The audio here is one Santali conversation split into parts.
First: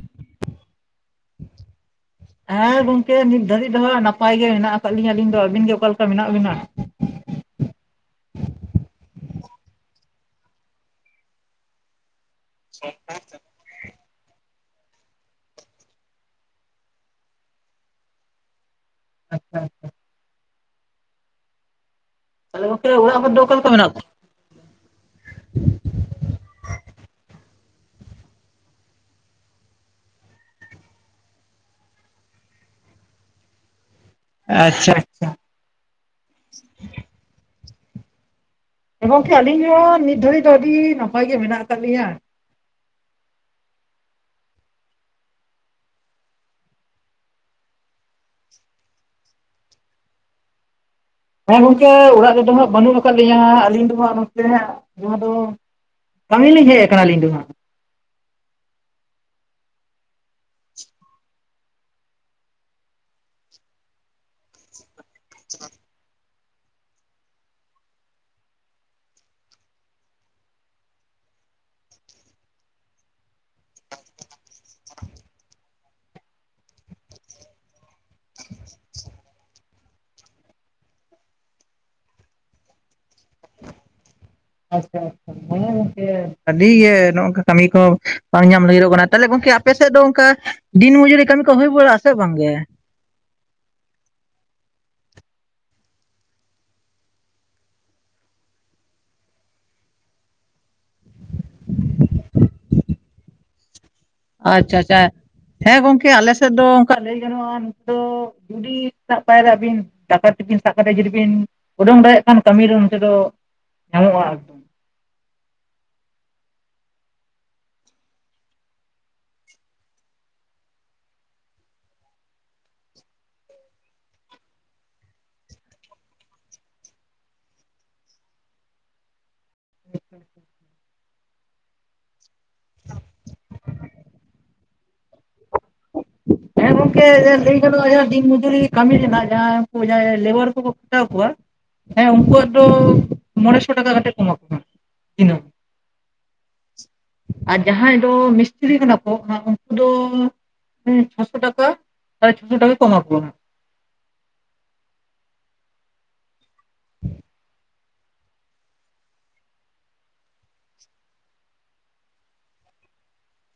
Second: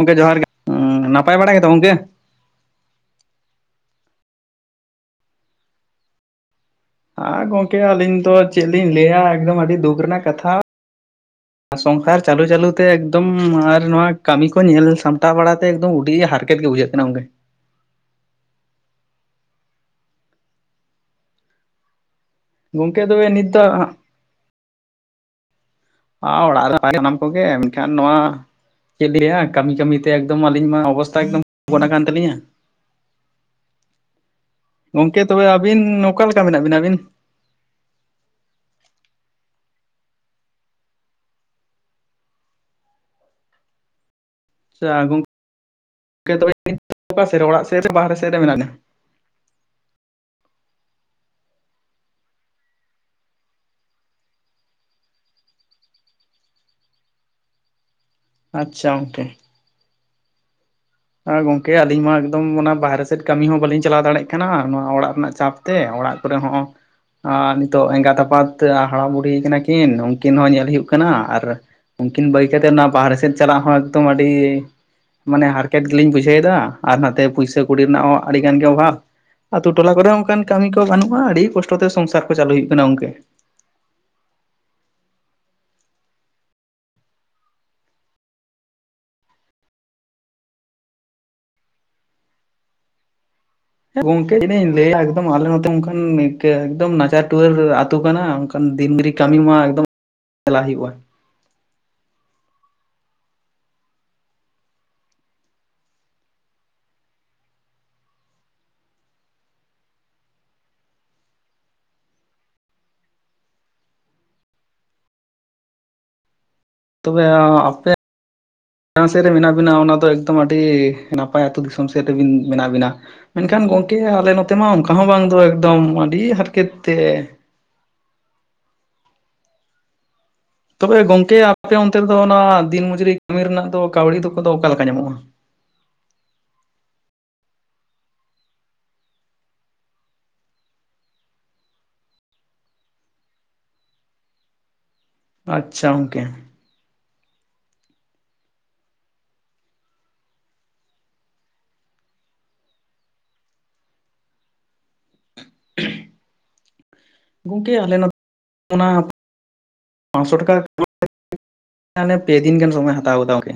ᱜᱚᱝᱠᱮ ᱡᱚᱦᱟᱨ ᱜᱮ, ᱩᱸ ᱱᱟᱯᱟᱭ ᱵᱟᱲᱟ ᱜᱮᱛᱚ ᱜᱚᱝᱠᱮ? ᱦᱮᱸ ᱜᱚᱝᱠᱮ ᱱᱤᱛ ᱫᱷᱟᱨᱤᱡ ᱫᱚ ᱦᱟᱸᱜ ᱱᱟᱯᱟᱭ ᱜᱮ ᱦᱮᱱᱟᱜ ᱠᱟᱜ ᱞᱤᱧᱟ ᱟᱞᱤᱧ ᱫᱚ᱾ ᱟᱵᱤᱱ ᱜᱮ ᱚᱠᱟ ᱞᱮᱠᱟ ᱢᱮᱱᱟᱜ ᱵᱤᱱᱟ? ᱟᱨ ᱜᱚᱝᱠᱮ ᱟᱞᱤᱧ ᱫᱚ ᱪᱮᱫ ᱞᱤᱧ ᱞᱟᱹᱭᱟ ᱮᱠᱫᱚᱢ ᱟᱰᱤ ᱫᱩᱠ ᱨᱮᱱᱟᱜ ᱠᱟᱛᱷᱟ ᱥᱚᱝᱠᱟᱨ ᱪᱟᱞᱩ ᱪᱟᱞᱩ ᱛᱮ ᱮᱠᱫᱚᱢ ᱼᱼ ᱦᱩᱸ ᱟᱨ ᱱᱚᱶᱟ ᱠᱟᱢᱤ ᱠᱚ ᱧᱮᱞ ᱥᱟᱢᱴᱟᱣ ᱵᱟᱲᱟ ᱛᱮ ᱮᱠᱫᱚᱢ ᱩᱰᱤ ᱦᱟᱨᱠᱮᱛ ᱜᱮ ᱵᱩᱡᱷᱟᱹᱜ ᱠᱟᱱᱟ ᱜᱚᱝᱠᱮ᱾ ᱟᱪᱪᱷᱟ᱾ ᱛᱟᱦᱚᱞᱮ ᱜᱚᱝᱠᱮ ᱚᱲᱟᱜ ᱦᱚᱲ ᱫᱚ ᱚᱠᱟ ᱞᱮᱠᱟ ᱢᱮᱱᱟᱜ ᱠᱚᱣᱟ? ᱟ ᱚᱲᱟᱜ ᱨᱮ ᱱᱟᱯᱟᱭ ᱜᱮ ᱥᱟᱱᱟᱢ ᱠᱚᱜᱮ ᱮᱱᱠᱷᱟᱱ ᱱᱚᱣᱟ ᱪᱮᱫ ᱞᱤᱧ ᱞᱟᱹᱭᱟ ᱠᱟᱹᱢᱤ ᱠᱟᱹᱢᱤ ᱛᱮ ᱮᱠᱫᱚᱢ ᱟᱞᱤᱧ ᱢᱟ ᱚᱵᱚᱥᱛᱟ [inaudible] ᱟᱠᱟᱱ ᱛᱟᱞᱤᱧᱟ᱾ ᱟᱪᱪᱷᱟ᱾ ᱜᱚᱝᱠᱮ ᱟᱪᱪᱷᱟ ᱛᱚᱵᱮ ᱟᱵᱤᱱ ᱚᱠᱟ ᱞᱮᱠᱟ ᱢᱮᱱᱟᱜ ᱵᱤᱱᱟ ᱟᱵᱤᱱ? ᱜᱚᱝᱠᱮ ᱟᱞᱤᱧ ᱦᱚᱸ ᱱᱤᱛ ᱫᱷᱟᱨᱤᱡ ᱫᱚ ᱟᱹᱰᱤ ᱱᱟᱯᱟᱭ ᱜᱮ ᱢᱮᱱᱟᱜ ᱠᱟᱜ ᱞᱤᱧᱟ᱾ ᱟᱪᱪᱷᱟ ᱜᱚᱝᱠᱮ ᱛᱚᱵᱮ [unintelligible] ᱚᱲᱟᱜ ᱥᱮᱫ ᱨᱮ ᱵᱟᱦᱨᱮ ᱥᱮᱫ ᱨᱮ ᱢᱮᱱᱟᱜ ᱵᱤᱱᱟᱹ? ᱵᱟᱝ ᱜᱚᱝᱠᱮ ᱚᱲᱟᱜ ᱨᱮᱫᱚ ᱦᱟᱸᱜ ᱵᱟᱱᱩᱜ ᱠᱟᱜ ᱞᱤᱧᱟᱹ ᱟᱹᱞᱤᱧ ᱫᱚ ᱦᱟᱸᱜ ᱱᱚᱛᱮ ᱡᱟᱦᱟᱸ ᱫᱚ ᱠᱟᱢᱤ ᱞᱤᱧ ᱦᱮᱡ ᱠᱟᱱᱟ ᱟᱞᱤᱧ ᱫᱚ ᱦᱟᱸᱜ᱾ ᱟᱪᱪᱷᱟ ᱚᱝᱴᱮ᱾ ᱟ ᱜᱚᱝᱠᱮ ᱟᱞᱤᱧ ᱢᱟ ᱮᱠᱫᱚᱢ ᱚᱱᱟ ᱵᱟᱦᱮᱨᱮ ᱥᱮᱫ ᱠᱟᱢᱤ ᱦᱚᱸ ᱵᱟᱹᱞᱤᱧ ᱪᱟᱞᱟᱣ ᱫᱟᱲᱮᱜ ᱠᱟᱱᱟ ᱱᱚᱣᱟ ᱚᱲᱟᱜ ᱨᱮᱱᱟᱜ ᱪᱟᱯ ᱛᱮ ᱚᱲᱟᱜ ᱠᱚᱨᱮ ᱦᱚᱸ ᱟᱸ ᱱᱤᱛᱚᱜ ᱮᱸᱜᱟᱛ ᱟᱯᱟᱛ ᱦᱟᱲᱟᱢ ᱵᱩᱲᱦᱤ ᱠᱟᱱᱟ ᱠᱤᱱ ᱩᱱᱠᱤᱱ ᱦᱚᱸ ᱧᱮᱞ ᱦᱩᱭᱩᱜ ᱠᱟᱱᱟ ᱟᱨ ᱩᱱᱠᱤᱱ ᱵᱟᱹᱜᱤ ᱠᱟᱛᱮᱫ ᱚᱱᱟ ᱵᱟᱦᱨᱮ ᱥᱮᱫ ᱪᱟᱞᱟᱜ ᱦᱚᱸ ᱮᱠᱫᱚᱢ ᱟᱹᱰᱤ ᱢᱟᱱᱮ ᱦᱟᱨ ᱠᱮᱛ ᱜᱮᱞᱤᱧ ᱵᱩᱡᱷᱟᱹᱣᱮ ᱫᱟ ᱟᱨ ᱱᱟᱛᱮ ᱯᱩᱭᱥᱟᱹ ᱠᱩᱲᱤ ᱨᱮᱱᱟᱜ ᱦᱚᱸ ᱟᱹᱰᱤ ᱜᱟᱱ ᱜᱮ ᱚᱵᱷᱟᱵ᱾ ᱟᱛᱩ ᱴᱚᱞᱟ ᱠᱚᱨᱮ ᱚᱱᱠᱟᱱ ᱠᱟᱹᱢᱤ ᱠᱚ ᱵᱟᱹᱱᱩᱜᱼᱟ ᱟᱹᱰᱤ ᱠᱚᱥᱴᱚ ᱛᱮ ᱥᱚᱝᱥᱟᱨ ᱠᱚ ᱪᱟᱹᱞᱩᱭ ᱦᱩᱭᱩᱜ ᱠᱟᱱᱟ ᱜᱳᱝᱠᱮ᱾ ᱟᱪᱪᱷᱟ ᱟᱪᱪᱷᱟ ᱦᱮᱸ ᱜᱳᱝᱠᱮ ᱟᱹᱰᱤ ᱜᱮ ᱱᱚᱜᱼᱚᱝᱠᱟ ᱠᱟᱹᱢᱤ ᱠᱚ ᱵᱟᱝ ᱧᱟᱢ ᱞᱟᱹᱜᱤᱫᱚᱜ ᱠᱟᱱᱟ, ᱛᱟᱦᱚᱞᱮ ᱜᱚᱝᱠᱮ ᱟᱯᱮ ᱥᱮᱫ ᱫᱚ ᱚᱱᱠᱟ ᱫᱤᱱ ᱢᱚᱡᱩᱨᱤ ᱠᱟᱹᱢᱤ ᱠᱚ ᱦᱩᱭ ᱵᱟᱲᱟᱜᱼᱟ ᱥᱮ ᱵᱟᱝᱜᱮ? ᱜᱚᱝᱠᱮ ᱛᱤᱱᱟ. ᱜ ᱞᱟᱹᱭᱟ ᱮᱠᱫᱚᱢ ᱟᱞᱮ ᱱᱚᱛᱮ ᱚᱱᱠᱟᱱ ᱮᱠᱫᱚᱢ ᱱᱟᱪᱟᱨ ᱴᱩᱣᱟᱹᱨ ᱟᱹᱛᱩ ᱠᱟᱱᱟ ᱠᱟᱱ ᱫᱤᱱ ᱨᱮ ᱠᱟᱢᱤ ᱢᱟ ᱮᱠᱫᱚᱢ ᱪᱟᱞᱟ ᱦᱩᱭᱩᱜᱼᱟ᱾ ᱟᱪᱪᱷᱟ ᱟᱪᱪᱷᱟ ᱦᱮᱸ ᱜᱚᱝᱠᱮ ᱟᱞᱮᱥᱮᱫ ᱫᱚ ᱚᱱᱠᱟ ᱞᱟᱹᱭ ᱜᱟᱱᱚᱜᱼᱟ ᱱᱤᱛ ᱫᱚ ᱡᱩᱫᱤ ᱥᱮᱛᱟᱜ ᱯᱟᱭᱨ ᱨᱮ ᱟᱹᱵᱤᱱ ᱫᱟᱠᱟ ᱴᱤᱯᱤᱱ ᱥᱟᱵ ᱠᱟᱛᱮ ᱡᱩᱫᱤ ᱵᱤᱱ ᱳᱰᱳᱝ ᱫᱟᱲᱮᱜ ᱠᱷᱟᱱ ᱠᱟᱹᱢᱤ ᱫᱚ ᱱᱚᱛᱮ ᱫᱚ ᱧᱟᱢᱚᱜᱼᱟ, ᱛᱚᱵᱮ ᱟᱯᱮ ᱡᱟᱸᱦᱟ ᱥᱮᱫ ᱨᱮ ᱢᱮᱱᱟᱜ ᱵᱤᱱᱟ ᱚᱱᱟ ᱫᱚ ᱮᱠᱫᱚᱢ ᱟᱹᱰᱤ ᱱᱟᱯᱟᱭ ᱟᱹᱛᱩ ᱫᱤᱥᱚᱢ ᱥᱮᱫ ᱨᱮᱵᱤᱱ ᱢᱮᱱᱟᱜ ᱵᱤᱱᱟ᱾ ᱢᱮᱱᱠᱷᱟᱱ ᱜᱚᱝᱠᱮ ᱟᱞᱮ ᱱᱚᱛᱮ ᱢᱟ ᱚᱱᱠᱟ ᱦᱚᱸ ᱵᱟᱝ ᱫᱚ ᱮᱠᱫᱚᱢ ᱟᱹᱰᱤ ᱦᱟᱨᱠᱮᱛ ᱛᱮ ᱦᱩᱸ [inaudible] ᱛᱚᱵᱮ ᱜᱚᱝᱠᱮ ᱟᱯᱮ ᱚᱱᱛᱮᱫᱚ ᱚᱱᱟ ᱫᱤᱱ ᱢᱚᱡᱩᱨᱤ ᱠᱟᱹᱢᱤ ᱨᱮᱱᱟᱜ ᱫᱚ ᱠᱟᱹᱣᱰᱤ ᱫᱚᱠᱚ ᱫᱚ ᱚᱠᱟᱮ ᱞᱮᱠᱟ ᱧᱟᱢᱚᱜᱼᱟ? ᱦᱮᱸ ᱜᱚᱝᱠᱮ ᱞᱟᱹᱭ ᱜᱟᱱᱚᱜᱼᱟ ᱫᱤᱱ ᱢᱡᱩᱨᱤ ᱠᱟᱹᱢᱤ ᱨᱮᱱᱟᱜ ᱡᱟᱦᱟᱸᱭ ᱡᱟᱦᱟᱸ ᱞᱮᱵᱟᱨ ᱠᱚᱠᱚ ᱠᱷᱴᱟᱣ ᱠᱚᱣᱟ, ᱦᱮᱸ ᱩᱱᱠᱩᱣᱟᱜ ᱫᱚ ᱢᱚᱬᱮᱥᱚ ᱴᱟᱠᱟ ᱠᱟᱛᱮᱫ ᱠᱚᱢᱟ ᱠᱚ ᱠᱟᱱᱟ ᱫᱤᱱᱟᱹᱢ᱾ ᱟᱪᱪᱷᱟ ᱜᱳᱝᱠᱮ, ᱟᱨ ᱡᱟᱦᱟᱸᱭ ᱫᱚ ᱢᱤᱥᱛᱨᱤ ᱠᱟᱱᱟ ᱠᱚ ᱩᱱᱠᱩ ᱫᱚ ᱦᱩᱸ ᱪᱷᱚᱥᱚ ᱴᱟᱠᱟ ᱥᱟᱲᱮ ᱪᱷᱚᱥᱚ ᱴᱠᱠᱟ ᱠᱚ ᱮᱢᱟᱠᱚ ᱠᱟᱱᱟ᱾ [unintelligible] ᱜᱚᱢᱠᱮ ᱟᱞᱮ ᱱᱚᱛᱮ ᱚᱱᱟ ᱯᱟᱸᱥᱥᱳ ᱴᱟᱠᱟ [unintelligible] ᱦᱟᱸᱱᱮ ᱯᱮ ᱫᱤᱱ ᱜᱟᱱ ᱥᱚᱢᱚᱭ ᱦᱟᱛᱟᱣ ᱠᱟᱫᱟ ᱜᱚᱢᱠᱮ᱾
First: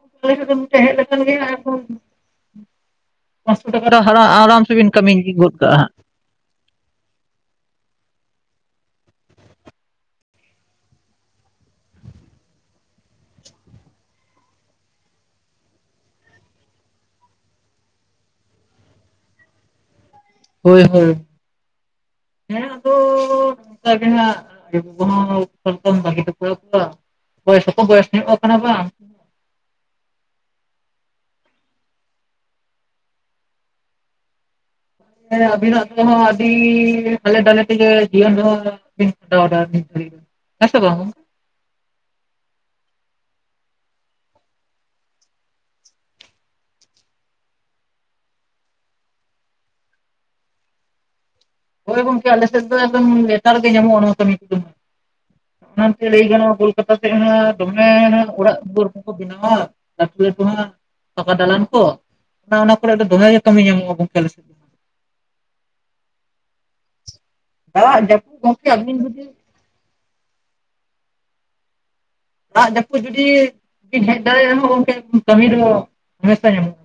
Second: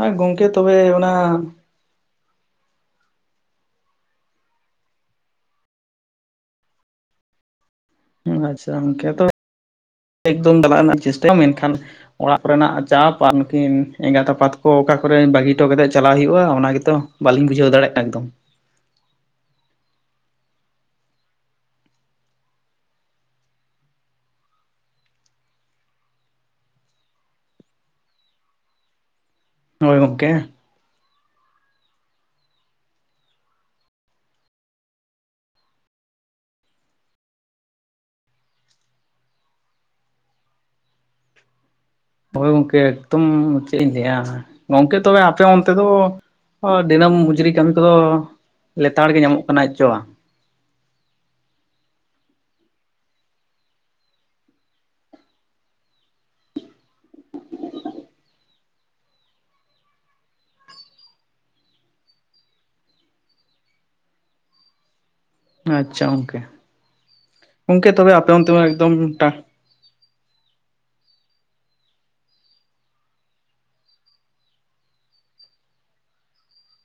ᱟᱨ ᱜᱚᱝᱠᱮ ᱛᱚᱵᱮ [unintelligible] ᱦᱮᱡ ᱚᱱᱟ ᱞᱮᱠᱷᱟᱱ ᱜᱮ ᱟᱨᱚ [unintelligible] ᱯᱟᱸᱥᱥᱚ ᱴᱟᱠᱟ ᱫᱚ ᱟᱨᱟᱢ ᱥᱮᱵᱤᱱ ᱠᱟᱹᱢᱤ ᱤᱫᱤ ᱜᱚᱫ ᱠᱟᱜᱼᱟ ᱦᱟᱸᱜ᱾ ᱟᱪᱪᱷᱟ ᱜᱚᱝᱠᱮ ᱛᱚᱵᱮ ᱮᱠᱫᱚᱢ ᱪᱟᱞᱟᱜ ᱨᱮᱱᱟᱜ ᱤᱧ ᱪᱮᱥᱴᱟᱭᱟ ᱢᱮᱱᱠᱷᱟᱱ ᱚᱲᱟᱜ ᱠᱚᱨᱮᱱᱟᱜ ᱪᱟᱯ ᱟᱨ ᱱᱩᱠᱤᱱ ᱮᱸᱜᱟᱛ ᱟᱯᱟᱛ ᱠᱚ ᱚᱠᱟ ᱠᱚᱨᱮ ᱵᱟᱹᱜᱤ ᱦᱚᱴᱚ ᱠᱟᱛᱮᱜ ᱪᱟᱞᱟᱜ ᱦᱩᱭᱩᱜᱼᱟ ᱚᱱᱟᱜᱛᱚ ᱵᱟᱞᱤᱧ ᱵᱩᱡᱷᱟᱹᱣ ᱫᱟᱲᱮᱜ ᱮᱠᱚᱢ ᱦᱳᱭ ᱦᱳᱭ ᱦᱮᱸ ᱟᱫᱚ ᱚᱱᱝᱠᱟ ᱜᱮ ᱦᱟᱸᱜ ᱟᱭᱳ ᱵᱟᱵᱟ ᱦᱚᱸ ᱚᱠᱟᱞᱮᱠᱟᱢ ᱵᱟᱹᱜᱤ ᱦᱚᱴᱚ ᱟᱠᱚᱣᱟ, ᱵᱚᱭᱮᱥ ᱦᱚᱸᱠᱚ ᱵᱚᱭᱮᱥ ᱱᱚᱜ ᱠᱟᱱᱟ ᱵᱟᱝ? ᱦᱳᱭ ᱜᱚᱝᱠᱮ ᱦᱮᱸ ᱟᱵᱤᱱᱟᱜ ᱛᱮᱦᱚᱸ ᱟᱹᱰᱤᱻ ᱦᱟᱞᱮ ᱰᱟᱞᱮ ᱛᱮᱜᱮ ᱡᱤᱭᱚᱱ ᱫᱚ [inaudible] ᱦᱮᱸ ᱥᱮ ᱵᱟᱝ ᱦᱳᱭ ᱜᱚᱝᱠᱮ ᱮᱠᱫᱚᱢ ᱪᱮᱫ ᱤᱧ ᱞᱟᱹᱭᱟᱢᱟ, ᱜᱚᱝᱠᱮ ᱛᱚᱵᱮ ᱟᱯᱮ ᱚᱱᱛᱮ ᱫᱚ ᱦᱳᱭ ᱫᱤᱱᱟᱹᱢ ᱢᱩᱡᱨᱤ ᱠᱟᱹᱢᱤ ᱠᱚᱫᱚ, ᱞᱮᱛᱟᱲ ᱜᱮ ᱧᱟᱢᱚᱜ ᱠᱟᱱᱟ ᱪᱮᱫ ᱪᱚ ᱵᱟᱝ? ᱦᱳᱭ ᱜᱚᱝᱠᱮ ᱟᱞᱮ ᱥᱮᱫ ᱫᱚ ᱮᱠᱫᱚᱢ ᱞᱮᱛᱟᱲ ᱜᱮ ᱧᱟᱢᱚᱜᱼᱟ ᱚᱱᱟ ᱠᱟ. ᱢᱤ ᱠᱚᱫᱚ [inaudible] ᱚᱱᱟ ᱠᱷᱟᱹᱛᱤᱨ ᱞᱟᱹᱭ ᱜᱟᱱᱚᱜᱼᱟ ᱠᱳᱞᱠᱟᱛᱟ ᱥᱮᱫ ᱦᱟᱸᱜ ᱫᱚᱢᱮ ᱦᱟᱸᱜ ᱚᱲᱟᱜ ᱫᱩᱣᱟᱹᱨ ᱠᱚᱠᱚ ᱵᱮᱱᱟᱣᱟ, ᱞᱟᱹᱴᱩ ᱞᱟᱹᱴᱩ ᱦᱟᱸᱜ ᱯᱟᱠᱟ ᱫᱟᱞᱟᱱ ᱠᱚ, ᱚᱱᱟ ᱚᱱᱟ ᱠᱚᱨᱮ ᱫᱚ ᱫᱚᱢᱮ ᱜᱮ ᱠᱟᱹᱢᱤ ᱧᱟᱢᱚᱜᱼᱟ ᱜᱚᱝᱠᱮ ᱟᱞᱮ ᱥᱮᱫ ᱫᱚ ᱟᱪᱪᱷᱟ ᱜᱚᱝᱠᱮ, ᱜᱚᱝᱠᱮ ᱫᱟᱜ ᱛᱚᱵᱮ ᱟᱯᱮ ᱡᱟᱹᱯᱩᱫ ᱜᱚᱝᱠᱮ ᱚᱱᱛᱮᱢᱟ ᱮᱠᱫᱚᱢ ᱟᱹᱵᱤᱱ ᱡᱩᱫᱤ ᱴᱟ ᱫᱟᱜ ᱡᱟᱯᱩᱫ ᱡᱩᱫᱤ ᱵᱤᱱ ᱦᱮᱡ ᱫᱟᱲᱮᱭᱟᱜ ᱨᱮᱦᱚᱸ ᱜᱚᱝᱠᱮ ᱠᱟᱢᱤ ᱫᱚ ᱦᱟᱢᱮᱥᱟ ᱧᱟᱢᱚᱜᱼᱟ᱾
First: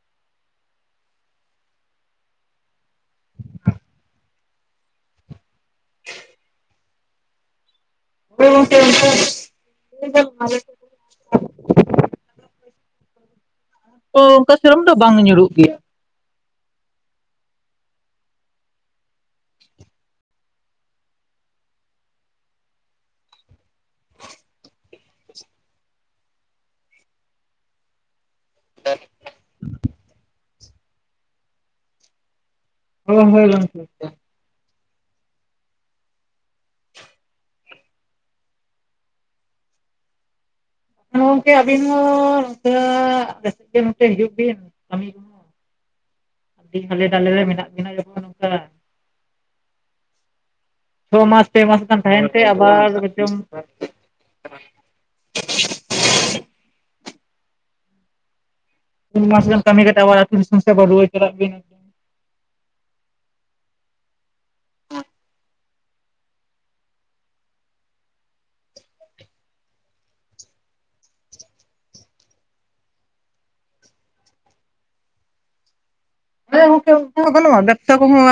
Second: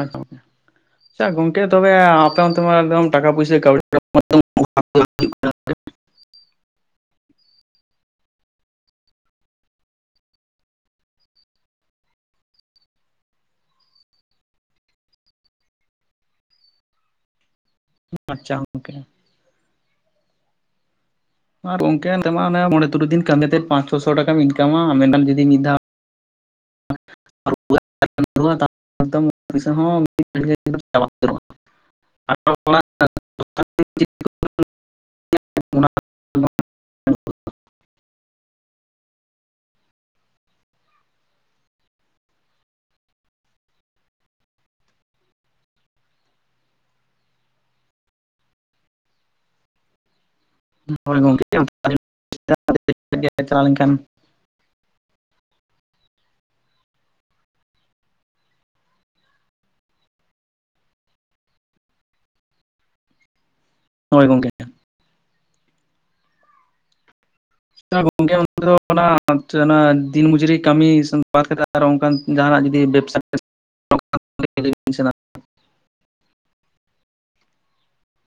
ᱟᱪᱪᱷᱟ, [inaudible] ᱟᱪᱪᱷᱟ ᱜᱚᱝᱠᱮ ᱛᱚᱵᱮ ᱟᱯᱮ ᱚᱱᱛᱮ ᱢᱟ ᱮᱠᱫᱚᱢ ᱴᱟᱠᱟ ᱯᱚᱭᱥᱟᱹ ᱠᱟᱹᱣᱰᱤ [inaudible] [inaudible] [unintelligible] [unintelligible] ᱚᱱᱠᱟ ᱥᱮᱨᱚᱢ ᱫᱚ ᱵᱟᱝ ᱧᱩᱨᱩᱜ ᱜᱮᱭᱟ᱾ ᱟᱪᱪᱷᱟ ᱜᱚᱝᱠᱮ᱾ ᱟᱨ ᱜᱚᱝᱠᱮ ᱱᱚᱛᱮ ᱢᱟ ᱚᱱᱮ ᱢᱚᱬᱮ, ᱛᱩᱨᱩᱭ ᱫᱤᱱ ᱠᱟᱹᱢᱤ ᱟᱛᱮᱫ ᱯᱟᱸᱪ, ᱪᱷᱚᱥᱚ ᱴᱟᱠᱟᱢ ᱤᱱᱠᱟᱢᱟ ᱢᱮᱱᱠᱷᱟᱱ ᱡᱩᱫᱤ ᱢᱤᱫ ᱫᱷᱟᱣ [unintelligible] ᱮᱠᱫᱚᱢ ᱪᱟᱵᱟ ᱩᱛᱟᱹᱨᱚᱜ-ᱟ᱾ ᱟᱨᱦᱚᱸ ᱦᱳᱭ ᱦᱳᱭ ᱜᱚᱝᱠᱮ [inaudible] ᱜᱚᱝᱠᱮ ᱟᱹᱵᱤᱱ ᱦᱚᱸ ᱱᱚᱛᱮ ᱟᱞᱮ ᱥᱮᱱ ᱜᱮ ᱱᱚᱛᱮ ᱦᱤᱡᱩᱜ ᱵᱤᱱ, ᱠᱟᱹᱢᱤ [inaudible] ᱠᱟᱴᱤᱡ ᱦᱟᱞᱮ ᱰᱟᱞᱮ ᱨᱮ ᱢᱮᱱᱟᱜ ᱵᱤᱱᱟ ᱡᱚᱠᱷᱚᱱ ᱱᱚᱝᱠᱟ ᱪᱷᱚ ᱢᱟᱥ, ᱯᱮ ᱢᱟᱥ ᱜᱟᱱ ᱛᱟᱦᱮᱸᱱ ᱛᱮ ᱟᱵᱟᱨ [inaudible] ᱪᱟᱞᱟᱣ ᱞᱮᱱᱠᱷᱟᱱ ᱯᱳᱱ ᱢᱟᱥᱮ ᱜᱟᱱ ᱠᱟᱹᱢᱤ ᱠᱟᱛᱮ ᱟᱵᱟᱨ ᱟᱛᱩ ᱫᱤᱥᱚᱢ ᱥᱮᱫ ᱟᱵᱟᱨ ᱨᱩᱣᱟᱹᱲ ᱪᱟᱞᱟᱜ ᱵᱤᱱ [inaudible] ᱦᱳᱭ ᱜᱚᱝᱠᱮ᱾ ᱛᱟ ᱜᱚᱝᱠᱮ [inaudible] ᱚᱱᱟ ᱫᱤᱱ ᱢᱚᱡᱩᱨᱤ ᱠᱟᱹᱢᱤ ᱵᱟᱫ ᱠᱟᱛᱮ ᱟ ᱟᱨ ᱚᱝᱠᱟᱱ ᱡᱟᱦᱟᱸᱱᱟᱜ ᱡᱩᱫᱤ ᱵᱮᱵᱽᱥᱟ [inaudible] ᱦᱮᱸ ᱜᱚᱝᱠᱮ ᱚᱱᱠᱟ ᱦᱚᱸ ᱜᱟᱱᱚᱜ-ᱟ, ᱵᱮᱵᱥᱟ ᱠᱚᱦᱚᱸ